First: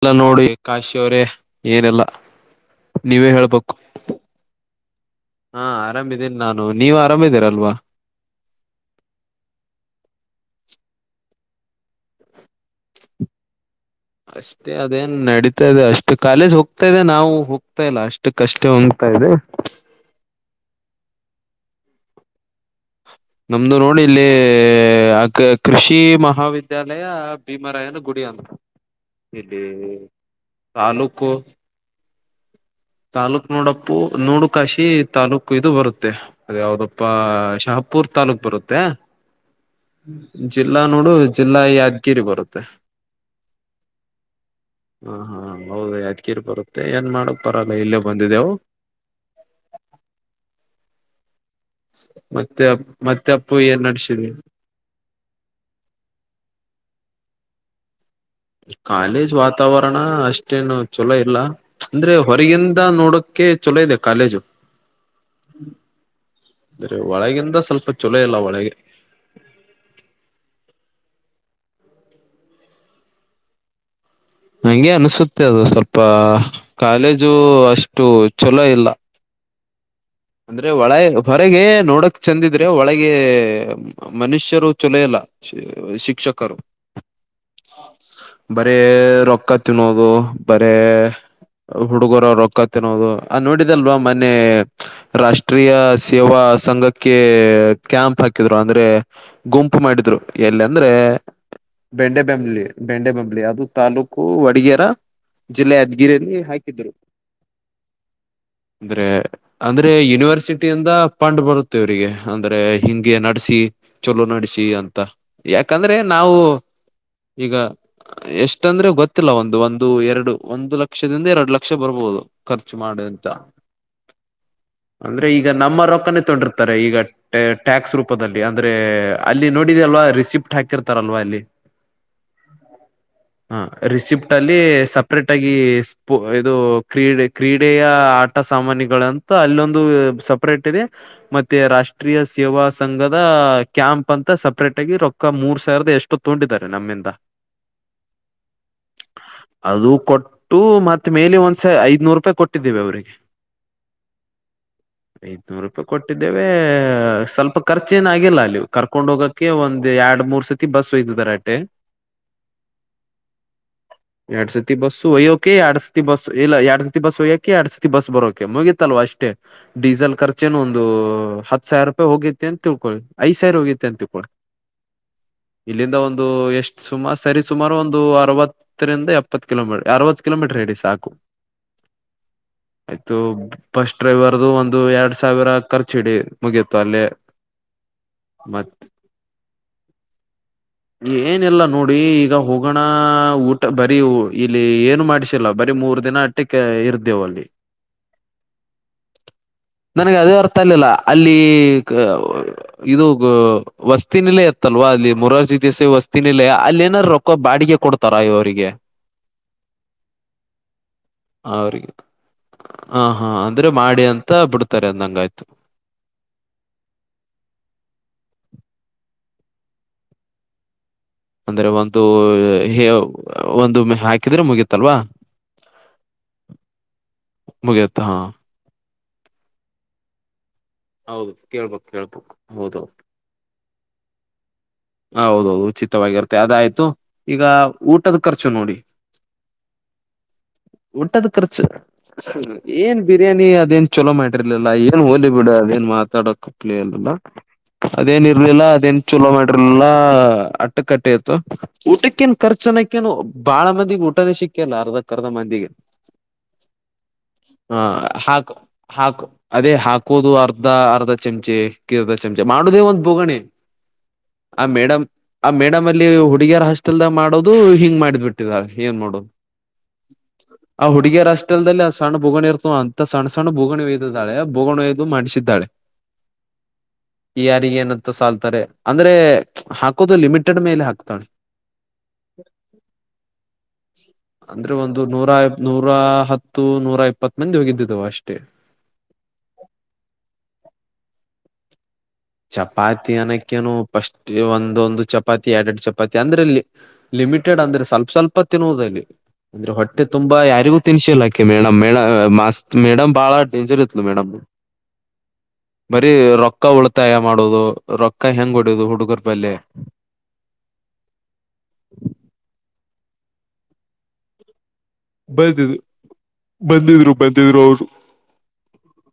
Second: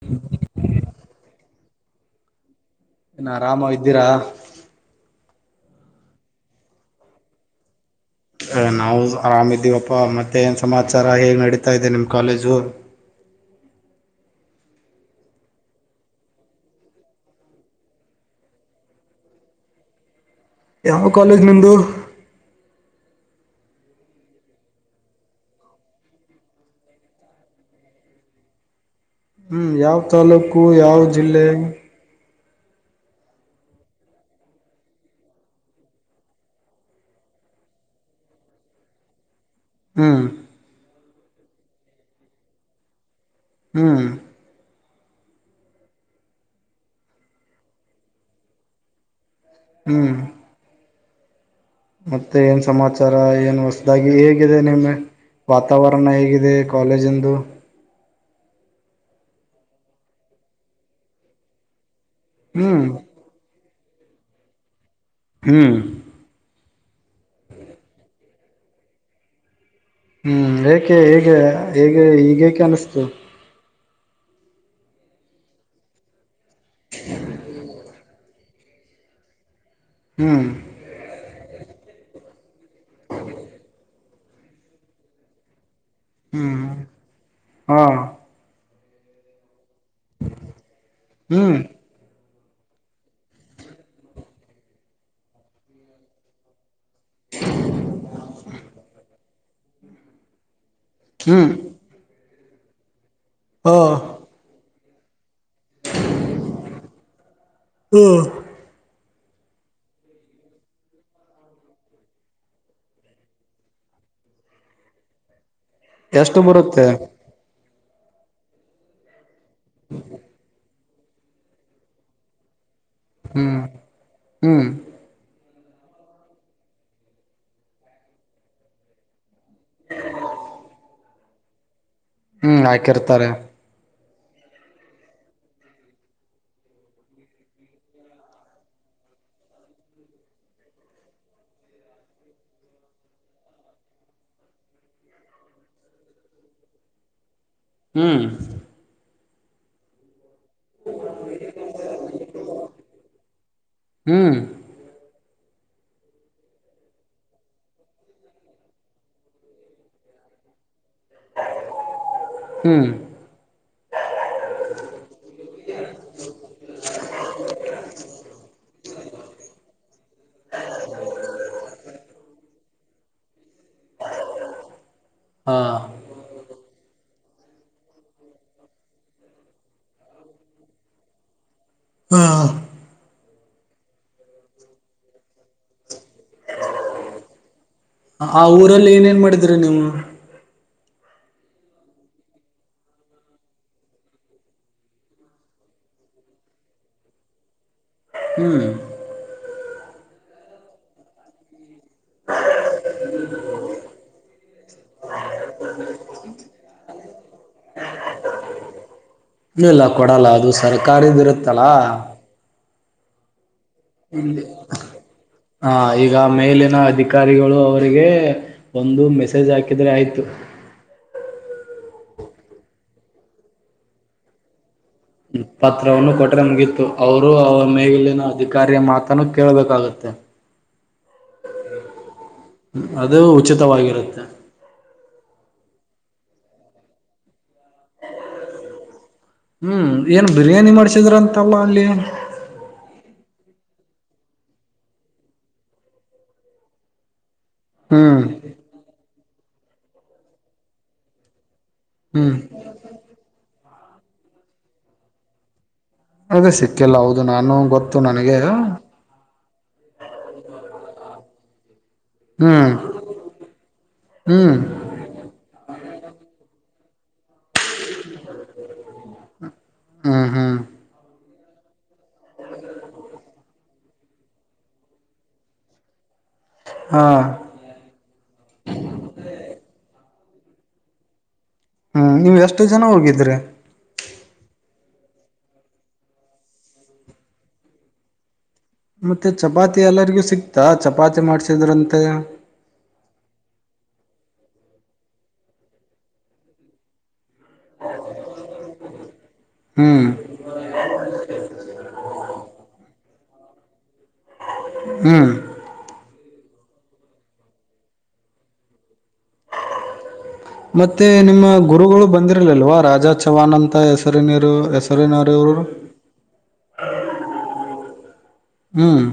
ಎಲ್ಲ ನೋಡಿ ಕಾಶ್ ಇವ್ರಿ ಏನಿಲ್ಲ. ಏನ್ ಆರಾಮ ಇದ್ದೀರಾ? ಹಾ ಆರಾಮಿದ್ದೀನಿ ನಾನು ನೀವ್ ಆರಾಮಿದೀರಲ್ವಾ. ನಾವು ಆರಾಮ ಇದೀವಪ್ಪಾ ಮತ್ತೆ ಏನು ಸಮಾಚಾರ ಹೇಗೆ ನಡೀತಾ ಇದೆ ನಿಮ್ಮ್ ಕಾಲೇಜು? ಅಷ್ಟೇ ಅದೇನ್ ನಡೀತಾ ಇದೆ ಅಷ್ಟು ಕಾಲೇಜ್ ಹೋಗ್ತಾ ಇದೆ ನಾವು ಹೋಗ್ತಾ ಇಲ್ಲ ಅಷ್ಟಕ್ಕಷ್ಟೆ ಒನ್ಕಾ ಇದೆ. ಯಾವ ಕಾಲೇಜ್ ನಿಮ್ದು? ನಮ್ದು ನೋಡಿಲ್ಲಿ ಆ ಕ ಕೃಷಿ ಮಹಾವಿದ್ಯಾಲಯ ಭೀಮರಾಯನ ಗುಡಿ ಅಂತ. ಇಲ್ಲಿ ಹ್ಮ್ ಯಾವ್ ತಾಲೂಕು ಯಾವ್ ತಾಲೂಕು ಜಿಲ್ಲೆ? ತಾಲೂಕ್ ನೋಡಪ್ಪು ನೋಡು ಕಾಶಿ ತಾಲೂಕ್ ಇದು ಬರುತ್ತೆ ಅದ್ ಯಾವ್ದಪ್ಪಾ ಶಹಪುರ್ ತಾಲೂಕ್ ಬರುತ್ತೆ. ಹ್ಮ್ ಜಿಲ್ಲಾ ನೋಡು ಜಿಲ್ಲಾ ಯಾದ್ಗಿರಿ ಬರುತ್ತೆ. ಹ್ಮ್ ಹಾ ಹಾ ಹೌದು ಯಾದ್ಗೀರಿ ಬರುತ್ತೆ ಏನ್ ಮಾಡೋದ್. ಪರಲ್ಲಾ ಇಲ್ಲೇ ಬಂದಿದೆವು. ಹ್ಮ್ ಮತ್ತೆ ಏನ್ ಸಮಾಚಾರ ಮತ್ತೆ ಅಪ್ಪು ಏನ್ ಹೊಸದಾಗಿ ನಡ್ಸಿದ್ವಿ ಹೇಗಿದೆ ನಿಮ್ಮ ವಾತಾವರಣ ಹೇಗಿದೆ ಕಾಲೇಜಂದು. ಕಾಲೇಜ್ ವಾತಾವರಣ ಅಷ್ಟೇನು ಚೊಲೋ ಇಲ್ಲಾ. ಅಂದ್ರೆ ಹೊರಗಿಂದ ಹ್ಮ್ ನೋಡಕ್ಕೆ. ಚುಲೋದೆ ಕಾಲೇಜು. ಹ್ಮ್ ಅದ್ರೆ ಒಳಗಿಂದ ಸ್ವಲ್ಪ ಚೊಲ ಇಲ್ಲಾ ಒಳಗೆ. ಹ್ಮ್ ಏಕೆ ಹೇಗೆ ಹೇಗೆ ಈಗೆಕೆ ಅನಸ್ತು. ಹಂಗೆ ಅನ್ಸುತ್ತೆ ಅದು ಸ್ವಲ್ಪ. ಕಾಲೇಜು ಅಷ್ಟು. ಚುಲೋ ಇಲ್ಲಾ. ಹ್ಮ್ ಅಂದ್ರೆ ಒಳ ಹೊರಗೆ. ನೋಡಕ್ ಚಂದಿದೆ. ಎ ಒಳಗೆ ಮನುಷ್ಯರು ಚೊಲೋಯಿಲ್ಲಾ ಚ. ಹ್ಮ್ ಹಾ ಎ ರೊಕ್ಕತ ತಿನ್ನೋದು ಬರೇ ಹ್ಮ್ ಹುಡುಗರವರ. ಕ ತಿನ್ನೋದು ಆ ನೋಡಿದಲ್ವಾ ಮನ್ನೇ. ರಾಷ್ಟ್ರೀಯ ಸೇವಾ ಸಂಘ. ಕೆ ಕ್ಯಾಂಪ್ ಹಾಕಿದ್ರು ಅಂದ್ರೆ. ಗುಂಪು ಮಾಡಿದ್ರು ಎಲ್ಲ. ಅಂದ್ರೆ ಹ್ಮ್ ಬೆಂಡೆ. ದಲ್ಲಿ ಬೆಂಡೆ ಬ ದೆ ಅದು ಹಾ ತಾಲೂಕು ವಡಿಗೇರಾ. ಜಿಲ್ಲೆ ಯದ್ಗಿರಿಯಲ್ಲಿ ಹಾಕಿದ್ರು. ಹ ಎ ಅಂದ್ರೆ ಯೂನಿವರ್ಸಿಟಿಯಿಂದ ಪಂಡು ಬರುತ್ತೆವ್ರಿಗೆ ಅಂದ್ರೆ ಹಿಂಗೆ ನಡ್ಸಿ ಚೊಲೋ ನಡ್ಸಿ ಅಂತಾ. ಯಾಕಂದ್ರೆ ನಾವು ಎಷ್ಟು ಬರುತ್ತೆ ಈಗಾ. ಎಷ್ಟಂದ್ರೆ ಗೊತ್ ತ್ತಿಲ್ಲ ಒಂದು ಒಂದು ಎರಡು ಒಂದು ಲಕ್ ಕ್ಷದಿಂದ ಎರಡು ಲಕ್ಷ ಬರಬಹುದು ಕಾರ್ ಚಾಚ್ ಮಾಡು ಅಂತ. ಹ್ಮ್ ಹ್ಮ್ ಅಂದ್ರೆ ಈಗ ನಮ್ಮ ರೊಕ್ಕನೇ ತೊಂಡಿರ್ತಾರೆ ಈಗ ಟ್ಯಾಕ್ಸ್ ರೂಪದಲ್ಲಿ ಅಂದ್ರೆ. ಅಲ್ಲಿ ನೋಡಿದೆ ಅಲ್ವಾ ರಿಸಿಪ್ಟ್ ಹಾಕಿರ್ತಾರಲ್ವಾ ಅಲ್ಲಿ. ಹ್ಮ್ ಹಾಕಿರ್ತಾರೆ. ಲ್ಲಿ ಸಪ್ರೇಟ್ ಆಗಿ ಸ್ಪೋ ಇದು ಕ್ರೀಡೆ ಕ್ರೀಡೆಯ ಆಟ ಸಾಮಾನ್ಯಿಗಳ ಅನ್ ತ್ತ ಅಲ್ಲೊಂದು ಸಪ್ರೇಟ್ ಇದೆ ಮತ್ತೆ ರಾಷ್ಟ್ರೀಯ ಸೇವಾ ಸಂಘದ ಕ್ಯಾಂಪ್ ಅಂತ ಸಪ್ರೇಟ್ ಆಗಿ ರೊಕ್ಕ ಮೂರ್ ಸಾವಿರದ ಎಷ್ಟೊ ತಗೊಂಡಿದ್ದಾರೆ ನಮ್ಮಿಂದ. ಹ್ಮ್ ಅದು ಕೊಟ್ ಟೂ ಮತ್ತ ಮೇಲೆ ಒಂದ್ಸ ಐದನೂರು ರೂಪಾಯಿ ಕೊಟ್ಟಿದ್ದೇವಿ ಅವರಿಗೆ. ಹ್ಮ್ ಐದನೂರು ರೂಪಾಯಿ ಕೊಟ್ಟಿದ್ದೇವೆ ಸ್ವಲ್ಪ ಖರ್ಚ ಏನ್ ಆಗಿಲ್ಲ ಅಲ್ಲಿವು ಕರ್ಕೊಂಡ್ ಹೋಗೋಕ್ಕೆ ಒಂದ್ ಎರಡ್ ಮೂರ್ ಸತಿ ಬಸ್. ಹ್ಮ್ ಎರಡ್ ಸತಿ ಬಸ್ಯ್ಯೋಕೆ ಎರಡ್ ಸತಿ ಬಸ್ ಇಲ್ಲ ಎರಡ್ ಸತಿ ಬಸ್ ಒಯ್ಯೋಕೆ ಎರಡ್ ಸತಿ ಬಸ್ ಬರೋಕೆ ಮುಗಿತ್. [unintelligible] ಅಷ್ಟೇ ಡಿಜಲ್ ಕಾರ್. ಅಚ್ಚೇನು ಒಂದು ಹತ್ತು ಸಾವಿರ ರೂಪಾಯಿ ಹೋಗಿತ್ ಏನ್. ಐ ಸರಿ ಹೋಗಿ. [unintelligible] ಹಾ ಇಲ್ಲಿಂದ ಒಂದು ಎಷ್ ಸುಮಾ ಸರಿ ಸುಮಾರು ಒಂದು ಅರವತ್ತರಿಂದ ಎಪ್ಪತ್ತು ಕಿಲೋಮೀಟ ಅರವತ್ ಕಿಲೋಮೀಟ್ರ ಹಿಡಿ ಸಾಕು. ಹ [unintelligible] ಬಸ್ ಡ್ರೈವರ್ ಒಂದು ಎರಡ್ ಸಾವಿರ ಖರ್ಚು ಇಡಿ ಮುಗಿಯತು ಅಲ್ಲೇ ಮತ್. ಇದ್ರೆ ನೀವು. ಏನಿಲ್ಲ ನೋಡಿ ಈಗ ಹೋಗೋಣ ಊಟ ಬರೀ ಇಲ್ಲಿ ಏನು ಮಾಡಿಸಿಲ್ಲ ಬರೀ ಮೂರ್ ದಿನ ಅಟ್ಟಕ್ಕೆ ಇರ್ತೇವ್ ಅಲ್ಲಿ. ಹ್ಮ್ ನನಗೆ ಅದೇ ಅರ್ಥ ಅಲಿಲ್ಲ ಅಲ್ಲಿ ಇದು ವಸ್ತಿನಲೇ ಇತ್ತಲ್ವಾ ಅಲ್ಲಿ ಮುರಾರ್ಜಿ. ಜಿ ವಸ್ತಿನ್ ನಿಲಯ ಅಲ್ಲಿ ಏನಾದಾರರು ರೊಕ್ಕ ಬಾಡಿಗೆ ಕೊಡ್ತಾರಾ ಇವರಿಗೆ. ಇಲ್ ಇಲ್ಲ ಕೊಡಲ್ಲ ಅದು ಸರ್ಕಾರಿದ್ ಇರುತ್ತಲಾ. ಹಾ ಹಾ ಅಂದ್ರೆ ಮಾಡಿ ಅಂತ ಇಲ್ಲಿ ಬಿಡ್ತಾರೆ ಅಂದಂಗ ಆಯ್ತು ಹ ಈಗ ಮೇಲಿನ ಅಧಿಕಾರಿಗಳು ಅವರಿಗೆ. ಒಂದು ಮೆಸೇಜ್ ಹಾಕಿದ್ರೆ ಆಯ್ತು. ಅಂದ್ರೆ ಒಂದು ಒಂದು ಹಾಕಿದ್ರೆ ಮುಗಿತು. ಪತ್ರವನ್ನು ಕೊಟ್ರೆ ಮುಗಿತು ಅವರು ಅವ ಮುಗಿಯತ್ತ ಹಾ ಮೇಗಲಿನ ಅಧಿಕಾರಿಯ ಮಾತ್ರ. ತನ ಕೇಳ್ಬೇಕಾಗತ್ತೆ. ಹೌದು ಕೇಳ್ಬಕ್ ಕೇಳ್ಬಕ್ ಹೌದೌದು. ಅದು ಉಚಿತವಾಗಿರುತ್ತೆ ಹೌದೌದು ಉಚಿತವಾಗಿರುತ್ತೆ ಅದಾಯ್ತು ಈಗ. ಊಟದ ಖರ್ಚು ನೋಡಿ ಹ್ಮ್ ಏನ್ ಬಿರಿಯಾನಿ ಮಾಡ್ಸಿದ್ರ ಊಟದ ಅಂತಲ್ಲ ಖರ್ಚು ಅಲ್ಲಿ ಏನ್ ಬಿರಿಯಾನಿ ಅದೇನ್. ಚಲೋ ಮಾಡಿರ್ಲಿಲ್ಲ ಏನ್ ಹೋಲಿ ಬಿಡ ಏನ್ ಮಾತಾಡ ಕಪ್ಲಿ ಅಲ್ಲ. ಹ್ಮ್ ಅದೇನ್ ಇರ್ಲಿಲ್ಲ ಅದೇನ್ ಚಲೋ ಮಾಡ್ರಿ. ಟ್ರಿಲ ಅಟ್ಟು ಕಟ್ಟೆತ್ತುು. ಊಟಕ್ಕೇನ್ ಹ್ಮ್ ಖರ್ಚನಕ್ಕೇನು ಬಾಳ ಮ. ಊಟನೇ ಸಿಕ್ಕಲ್ಲ ಅರ್ಧಕ್ಕ ಅರ್ಧ ಮಂದಿಗೆ. ಅದೇ ಸಿಕ್ಕಿಲ್ಲ ಹೌದು ನಾನು ಹ ಗೊತ್ತು ನನಗೆ. ಹಾಕು ಹಾಕು ಅದೇ ಹಾಕೋದು ಅರ್ಧ ಅರ್ಧ ಚಮಚೆ. ಅರ್ಧ ಚಮಚೆ ಮಾಡ ಹ್ಮ್ ದೇ ಒಂದು ಬೋಗಣಿ. ಹ್ಮ್ ಆ ಮೇಡಮ್ ಆ ಮೇಡಮ್ ಅಲ್ಲಿ ಹುಡುಗಿ. ಹುಡುಗಿಯರು ಹಾಸ್ಟೆಲ್ ದಾಗ ಮಾಡೋದು ಹಿಂಗ್ ಮಾಡ್ ಬಿಟ್ಟಿದ್ದಾರೆ ಏನ್ ಮಾಡೋದು. ಹ್ಮ ಹ್ಮ. ಹಾಸ್ಟೆಲ್ ದಲ್ಲಿ ಸಣ್ಣ ಬುಗಣಿ ಇರ್ತ ಅಂತ ಸಣ್ಣ ಸಣ್ಣ ಬುಗಣಿ ಒಯ್ದಿದ್ದಾಳೆ ಬುಗಣಿ ಒಯ್ದು ಮಾಡ್ಸಿದ್ದಾಳೆ. ಹಾ ಯಾರಿಗ ಏನತ್ತ ಸಲ್ತಾರೆ. ಹಾಕೋದು ಲಿಮಿಟೆಡ್ ಮೇಲೆ ಹಾಕ್ತಾಳೆ. ಹ್ಮ್ ನೀವ್ ಎಷ್ಟು ಜನ ಹೋಗಿದ್ರಿ. ಅಂದ್ರೆ ಒಂದು ನೂರಾ ನೂರಾ ಹತ್ತು ನೂರ ಇಪ್ಪತ್ ಮಂದಿ ಹೋಗಿದ್ದಿದ್ದವ ಅಷ್ಟೇ. ಮತ್ತೆ ಚಪಾತಿ ಎಲ್ಲರಿಗೂ ಸಿಕ್ತಾ ಚಪಾತಿ ಮಾಡ್ಸಿದ್ರಂತ. ಚಪಾತಿ ಅನಕ್ಕೇನು. ಫಸ್ಟ್ ಒಂದೊಂದು ಚಪಾತಿ ಎರಡೆರಡು ಚಪಾತಿ ಅಂದ್ರೆಲ್ಲಿ ಲಿಮಿಟೆಡ್ ಅಂದ್ರೆ ಸ್ವಲ್ಪ ಸ್ವಲ್ಪ ತಿನ್ನುವುದಲ್ಲಿ. ಅಂದ್ರೆ ಹೊಟ್ಟೆ ಹ್ಮ್ ತುಂಬಾ ಯಾರಿಗೂ ತಿನ್ಸಿಲ್ಲಾ ಆಕಿ ಮೇಡಂ ಮೇಡಂ ಮಸ್ತ್ ಮೇಡಂ. ಬಹಳ ಡೇಂಜರ್ ಇದ್ಲು ಮೇಡಂ. ಹ್ಮ್. ಬರಿ ರೊಕ್ಕ ಉಳ. ಉಳಿತಾಯ ಮಾಡೋದು ರೊಕ್ಕ ಹೆಂಗ್ ಹೊಡಿಯೋದು ಹುಡುಗರ್ ಬಳಿ. ಮತ್ತೆ ನಿಮ್ಮ ಗುರುಗಳು ಬಂದಿರಲಿಲ್ವಾ ರಾತ್. ರಾಜ ಚವಾನ್ ಅಂತ ಹೆಸರಿನಿರೀವ್ ಹೆಸ್... ಬಂದಿದ್ರು ಬಂದಿದ್ರು ಬಂದಿದ್ರು ಅವರು ಹ್ಮ್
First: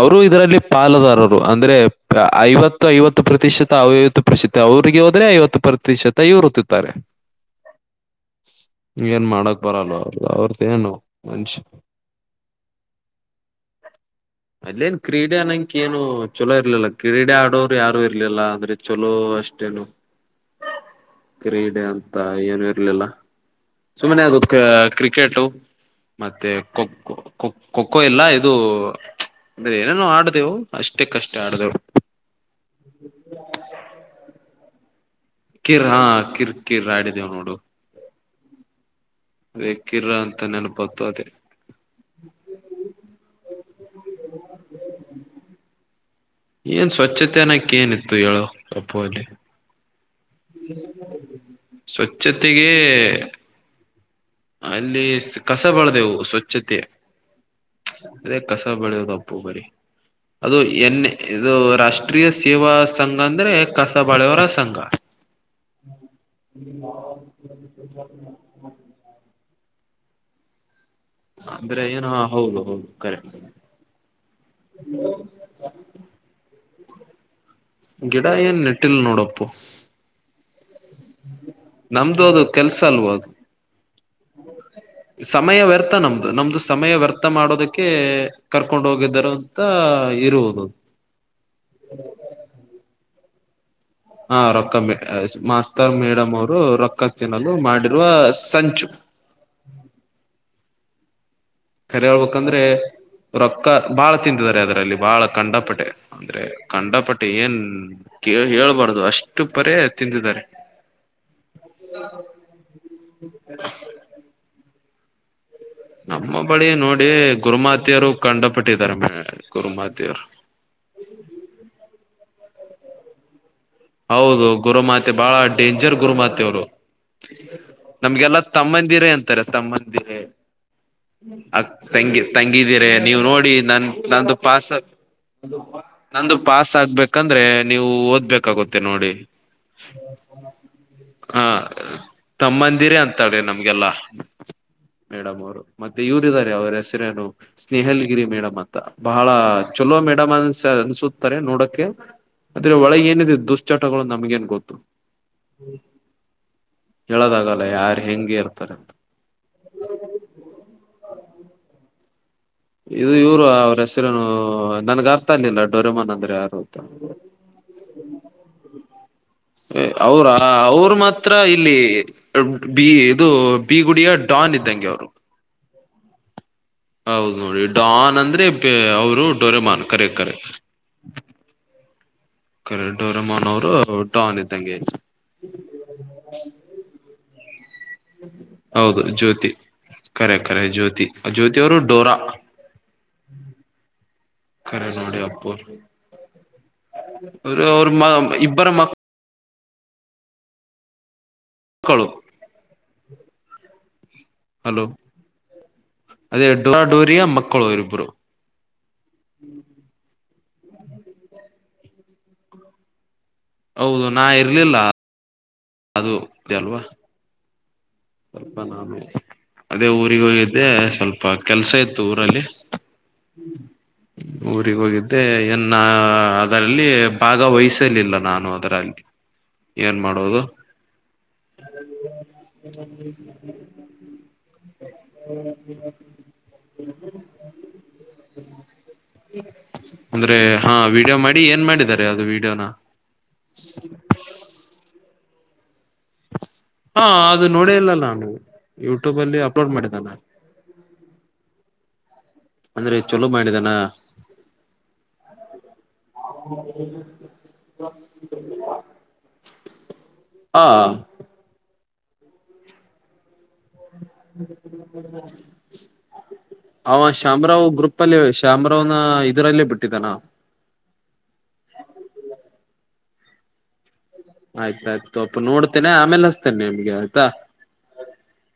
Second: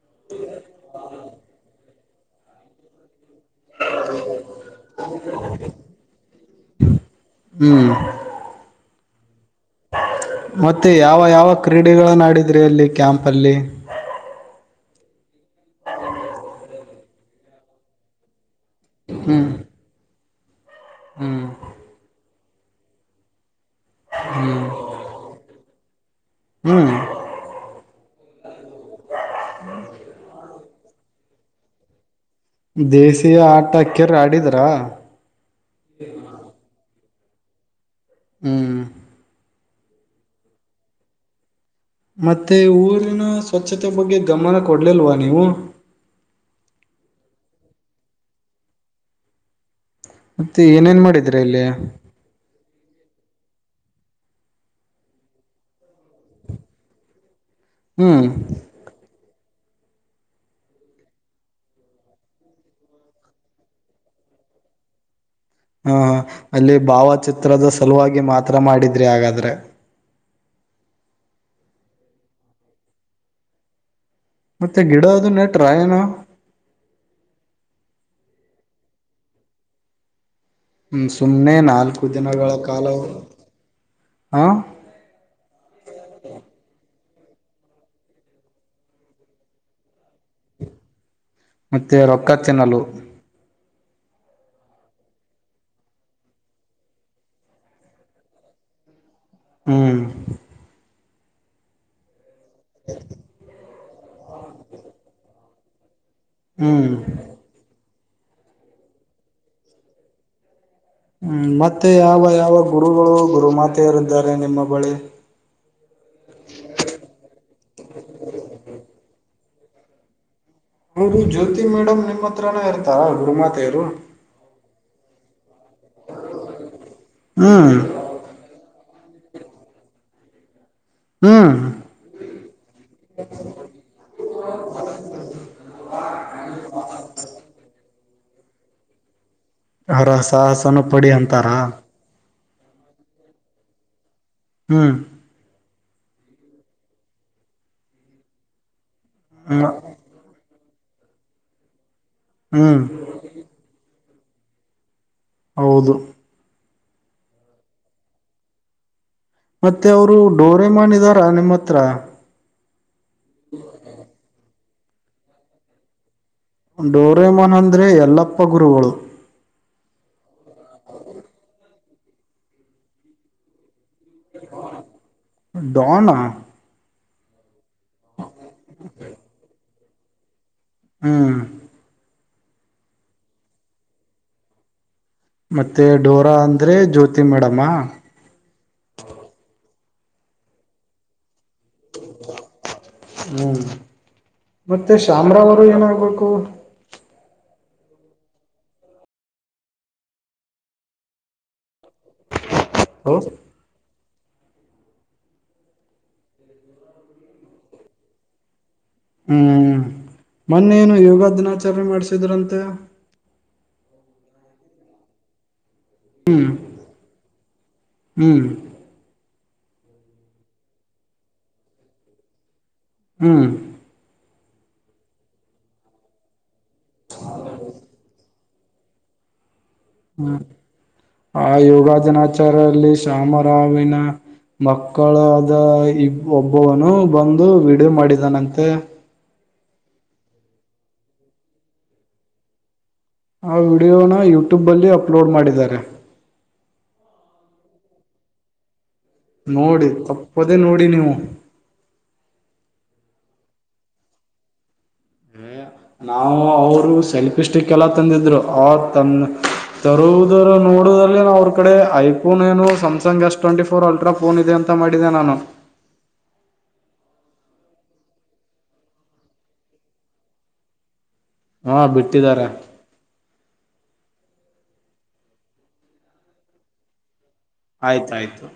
ಅವರು ಇದರಲ್ಲಿ ಪಾಲುದಾರರು. ಅಂದ್ರೆ ಐವತ್ತು ಐವತ್. ಪ್ರತಿಶತ ಐವತ್ತು ಪ್ರಶೀತ ಅವರಿಗೆ ಹೋದ್ರೆ ಐವತ್ತು ಪ್ರತಿಶತ ಇವರು ತಿಂತಾರೆ. ಹ್ಮ್ ಏನ್ ಮಾಡಕ್.. ಬರಲ್ಲ ಅವ್ರದ್ದು ಅವ್ರದ್ದು ಮತ್ತೆ ಏನು ಯಾವ ಯಾವ ಮನುಷ್ಯ ಕ್ರೀಡೆಗಳನ್ನಾಡಿದ್ರಿ ಅಲ್ಲಿ ಕ್ಯಾಂಪಲ್ಲಿ. ಕ್ರೀಡ ಅನ್ನಂಗ್.. ಕ್ಕೆನು ಚಲೋ ಇರ್ಲಿಲ್ಲ. ಕ್ರೀಡೆ ಆಡೋರು ಯಾರು ಇರ್ಲಿಲ್ಲಾ ಅಂದ್ರಿ. ಚಲೋ ಹ್ಮ್ ಅಷ್ಟೇನು. ಹ್ಮ್ ಕ್ರೀಡೆ ಅಂತ ಏನು ಇರ್ಲಿಲ್ಲ. ಸುಮ್ಮನೆ ಅದು. ಕ್ರ ಕ್ರಿಕೆಟು. ಮತ್ತೆ ಖೋ ಹ್ಮ್ ಖೋ ಖೋ ಖೋ ಖೋ ಇಲ್ಲಾ ಅದು ಏನೋ ಆಡತೆವು. ಅಷ್ಟೇ ಕಷ್ಟೆ ಆಡ್ದು ದೇಸಿಯ ಆಟಕ್ಕಿರ್ ಆಡಿದ್ರಾ. ಕಿರ್ ಹಾ ಕಿರ್ ಕಿರ್ ಆಡಿದ್. ನೋಡಿ. ು ಹ್ಮ್ ದಕ್ಕಿರ ಅಂತ ನೆನಪಾಗ್ತಾ ಅದೇ. ಮತ್ತೆ ಊರಿನ ಸ್ವಚ್ಛತೆ ಬಗ್ಗೆ ಗಮನ ಕೊಡ್ಲಿಲ್ವಾ ನೀವು. ಏನ್ ಸ್ವಚ್ಚೆತೆ ಅನ್ನಕೆ ಏನಿತ್ತು ಹೇಳು ರಪ್ಪಲ್ಲಿ ಮತ್ತೆ ಏನೇನ್ ಮಾಡಿದ್ರಿ ಅಲ್ಲಿ. ಸ್ವಚ್ಛತೆಗೆ ಅಲ್ಲಿ ಕಸ ಬಳ.. ಸ್ವಚ್ಛತೆ ಹ್ಮ್ ಅದ ಕಸ ಬಳ್ಯೊದು. ಪ್ಪಬರಿ ಅದು ಎನ್ ಇದು ರಾಷ್ಟ್ರೀಯ ಸೇವಾ ಸಂಘ ಅಂದ್ರೆ ಕಸಬಳೆಯವರ ಸಂಘ. ಹಾ ಅಲ್ಲಿ ಭಾವಚಿತ್ರದ ಸಲುವಾಗಿ ಮಾತ್ರ ಮಾಡಿದ್ರಿ ಹಾಗಾದ್ರೆ. ಅಂದ್ರೆ ಏನು ಹೌದು ಹೌದು ಕರೆಕ್ಟ್. ಮತ್ತೆ ಗಿಡ ಅದು ನೆಟ್ರಾ ಏನು. ಗಿಡ ಏನ್ ನೆಟ್ಟಿಲ್ ನೋಡಪ್ಪು. ಹ್ಮ್ ಸುಮ್ನೆ ನಾಲ್ಕು ನಮ್ದು ಅದು ದಿನಗಳ ಕೆಲ್ಸ ಕಾಲ ಅಲ್ವ ಅದು ಹಾ ಸಮಯ ವ್ಯರ್ಥ ನಮ್ದು ನಮ್ದು ಸಮಯ ವ್ಯರ್ ಥ ಮಾಡೋದಕ್ಕೆ ಕರ್ಕೊಂಡ್ ಹೋಗಿದ್ದರು ಅಂತ. ಇರುವುದು ಮತ್ತೆ ರೊಕ್ಕ ತಿನ್ನಲು. ಹಾ ರೊಕ್ಕ ಮ ಮಾಸ್ತರ್ ಮೇಡಮ್ ಅವರು ರೊಕ್ಕ ತಿನ್ನಲು ಮಾಡಿರುವ ಸಂಚು. ಹ್ಮ್ ಕರೆ ಹೇಳ್ಬಕ್. ಯಾಕಂದ್ರೆ ರೊಕ್ಕ. ಬಾಳ ತಂತಿದ್ದಾರೆ ಅದರಲ್ಲಿ ಬಹಳ ಕಂಡಪಟ್ಟೆ. ಅಂದ್ರೆ ಹ್ಮ್ ಕಂಡಪಟ್ಟಿ ಏನ್. ಕ್ಕೆ ಹೇಳ್ಬಾರ್ದು ಅಷ್ಟು ಪರೇ ತಿಂದಿದ್ದಾರೆ. ಹ್ಮ್ ಮತ್ತೆ ಯಾವ ಯಾವ ಗುರುಗಳು ಗುರುಮಾತ ಯಾರ್ ಇದಾರೆ ನಿಮ್ಮ ಬಳಿ. [inaudible] ನಮ್ಮ ಬಳಿ ನೋಡಿ ಗುರುಮಾತೆಯರು ಕಂಡ ಪಟ್ಟಿದ್ದಾರೆ ಮ. ಗುರುಮಾತೆಯರು. ಹೌದು ಜ್ಯೋತಿ ಮೇಡಮ್ ನಿಮ್ಮ. [unintelligible] ಇರ್ತರ ಗುರು ಮಾತೆ ಹೌದು ಗುರುಮಾತೆ ಬಹಳ ಡೇಂಜರ್ ಗುರುಮಾತೆ ಅವರು ಹ್ಮ್ ನಮ್ಗೆಲ್ಲ ತಮ್ಮ. ಮಂದಿರ ಅಂತಾರೆ ತಮ್ಮಂದಿರ. ಅ ಹ್ಮ್ ತಂಗಿ ತಂಗಿದೀರೆ ನೀವು ನೋಡಿ ನನ್ ನಂದು ಪಸ್ ನಂದು ಪಾಸ್ ಆಗ್ಬೇಕಂದ್ರೆ ನೀವು ಓದ್ಬೇಕ್. ಕಗುತ್ ಮತ್ತೆ ನೋಡಿ. ಹರ ಸಾಹಸನ ಪಡಿ ಹ ಅಂತಾರ ತಮ್ಮಂದಿರೆ ಅಂತ್. ಮಾತಾಡೇ ನಮ್ಗೆಲ್ಲಾ. ಹ್ಮ್ ಮೇಡಮ್ ಅವರು. ಮತ್ತೆ ಇವರಾರೆ ಅವರ ಹೆಸರೇನು ಸ್ನೇಹಲ್ಗಿರಿ ಮೇಡಮ್ ಅಂತ. ಬಹಳ ಚಲೋ ಮೇಡಮ್ ಅನ್ಸ್. ತ್ತ್ ಅನ್ಸುತ್ತಾರೆ ನೋಡಕ್ಕೆ. ಆದ್ರೆ ಹ್ಮ್ ಒಳಗೇನಿದೆ ದುಷ್. ತೋಗೋಳ್ಡ್ ನಮ್ಗಏನ್ ಗೊತ್ತು? ಹೌದು. ಹೇಳೋದಾಗಲ್ಲ ಯಾರ ಹೆಂಗೆ ಇರ್ತಾರೆ ಅಂತ. ದರ ನಿಮ್ಮತ್ರ, ಇದು ಇವರು, ಅವ್ರ ಹೆಸರನು? ನನ್ಗ್ ಅರ್ತ ಅ ಇಲ್ಲ. ಡೊರೆಮನ್ ಅಂದ್, ಯರು ಹುತ್ತ. ಡೋರೆಮಾನ್ ಅಂದ್ರೆ ಯಲ್ಲಪ್ಪ ಗುರುಗಳು ಅವರ ಅವರು ಮಾತ್ರ ಇಲ್ಲಿ, ಬಿ ಇದು ಬಿ ಗುಡಿಯ ಡಾನ್ ಇದ್ದಂಗೆ ಅವ್ರು, ಡಾನ್, ಹ [inaudible] ಡಾನ್ ಅಂದ್ರೆ ಅವರು ಡೊರೆಮಾನ್. ಕರೆ, ಕರೆ. ಹ್ಮ್. ಕರೆಡೂರಮನವರು ಡೊನಿಡ್ಡಂಗೆ. ಮತ್ತೆ ಡೋರಾ ಅಂದ್ರೆ ಜ್ಯೋತಿ ಮೇಡಮಾ, ಹೌದು ಜ್ಯೋತಿ. ಕರೆ ಕರೆ ಕಖರೆ ಜ್ಯೋತಿ. ಆ ಜ್ಯೋತವರು ಡೋರಾ, ಹ್ಮ್ ಕರೆ ಮತ್ತೆ ನೋಡಿ ಅಪ್ಪು ಶಾಮರಾವರು ಏನಾಗ್ಬೇಕು? ಅರೆ ಅವ್ರ ಮ ಇಬ್ಬರ ಮ, ಕ್ಕಳು. ಓಹೋ. ಹಲೋ ಅದೇ ಡಡೋರಿಯಾ ಮಕ್ಕಳುರಿಬ್ರು. ಹ್ಮ್ಹೂ ಮೊನ್ನೇನು ಯೋಗ ದಿನಾಚರಣೆ ಮಾಡ್ಸಿದ್ರಂತೆ, ಹೌದು ನಾ ಇರ್ಲಿಲ್ಲ. ಅದು ಹ್ಮ್ ತೆಅಲ್ವಾ, ಹ್ಮ್ ಸ್ವಲ್ಪ ನಾಮೇಲೆ. ಅದೇ ಊರಿಗೆ ಹೋಗಿದ್ದೆ. ಸ್ವಲ್ಪ ಕೆಲ್ಸ ಇತ್ತು ಊರಲ್ಲಿ, ಹ್ಮ್. ಊರಿಗೆ ಹೋಗಿದ್ದೆ ಏನ್ನಾ ದಲ್ಲಿ ಭಾಗವಹಿಸಲಿಲ್ಲ ನಾನು ಅವ್, [unintelligible] ಹ್ಮ್ ಆ ಯೋಗ ದಿನಾಚಾರ ರಲ್ಲಿ ಶಾಮರಾವಿನ ಮಕ್ಕಳಾದ ಇ ಒಬ್ಬವನು ಬಂದು ವೀಡ್ಯೊ ಮಾಡಿದಾನಂತೆ. ಅಂದ್ರೆ ಹಾ ವೀಡಿಯೋ ಮಾಡಿ ಏನ್ ಮಾಡಿದ್ದಾರೆ ಅದು ವಿಡಿಯೋನ? ಆ ವೀಡಿಯೋನ ಯೂಟ್ಯೂಬ್ ಅಲ್ಲಿ ಅಪ್ಲೋಡ್ ಮಾಡಿದ್ದಾರೆ. ಹಾ ಅದು ನೋಡೆ ಇಲ್ಲ ನಾನು. ಯೂಟ್ಯೂಬ್ ಅಲ್ಲಿ ಅಪ್ಲೋಡ್ ನೋಡಿ ಮಾಡಿದಾನ ತಪ್ಪದೆೇ ನೋಡಿ ನೀವು. ಅಂದ್ರೆ ಚಲೋ ಮಾಡಿದಾನ? ನಾವು ಅವರು ಸೆಲ್ಫಿ ಸ್ಟಿಕ್ಕೆಲ್ಲ ತಂದಿದ್ರು ಆ ತನ್ನ್ ತರುವುದರ ಆ ನೋಡುವಲ್ಲೆ ನ್ ಅವ್ರ್ ಕಡೆ. ಐಫೋನ್ ಏನು Samsung S twenty four ultra phone ಇದೆ ಅಂತ ಮಾಡಿದೆ ನಾನು. ಅವ ಶಾಮರಾವ್ ಗ್ರೂಪಲ್ಲೇ ಶಾಮರಾವ್ನ ಇದರಲ್ಲೇ ಬಿಟ್ಟಿದ್ದಾನ? ಹಾ ಬಿಟ್ಟಿದಾರೆ. ಆಯ್ತಾಯ್ತು ತೋಪ್ಪ ನೋಡ್ತೇನೆ ಆಮೇಲೆ ಹಸ್ತೇನೆ ನಿಮ್ಗೆ ಆಯ್ತಾ. ಆಯ್ತಾಯ್ತು.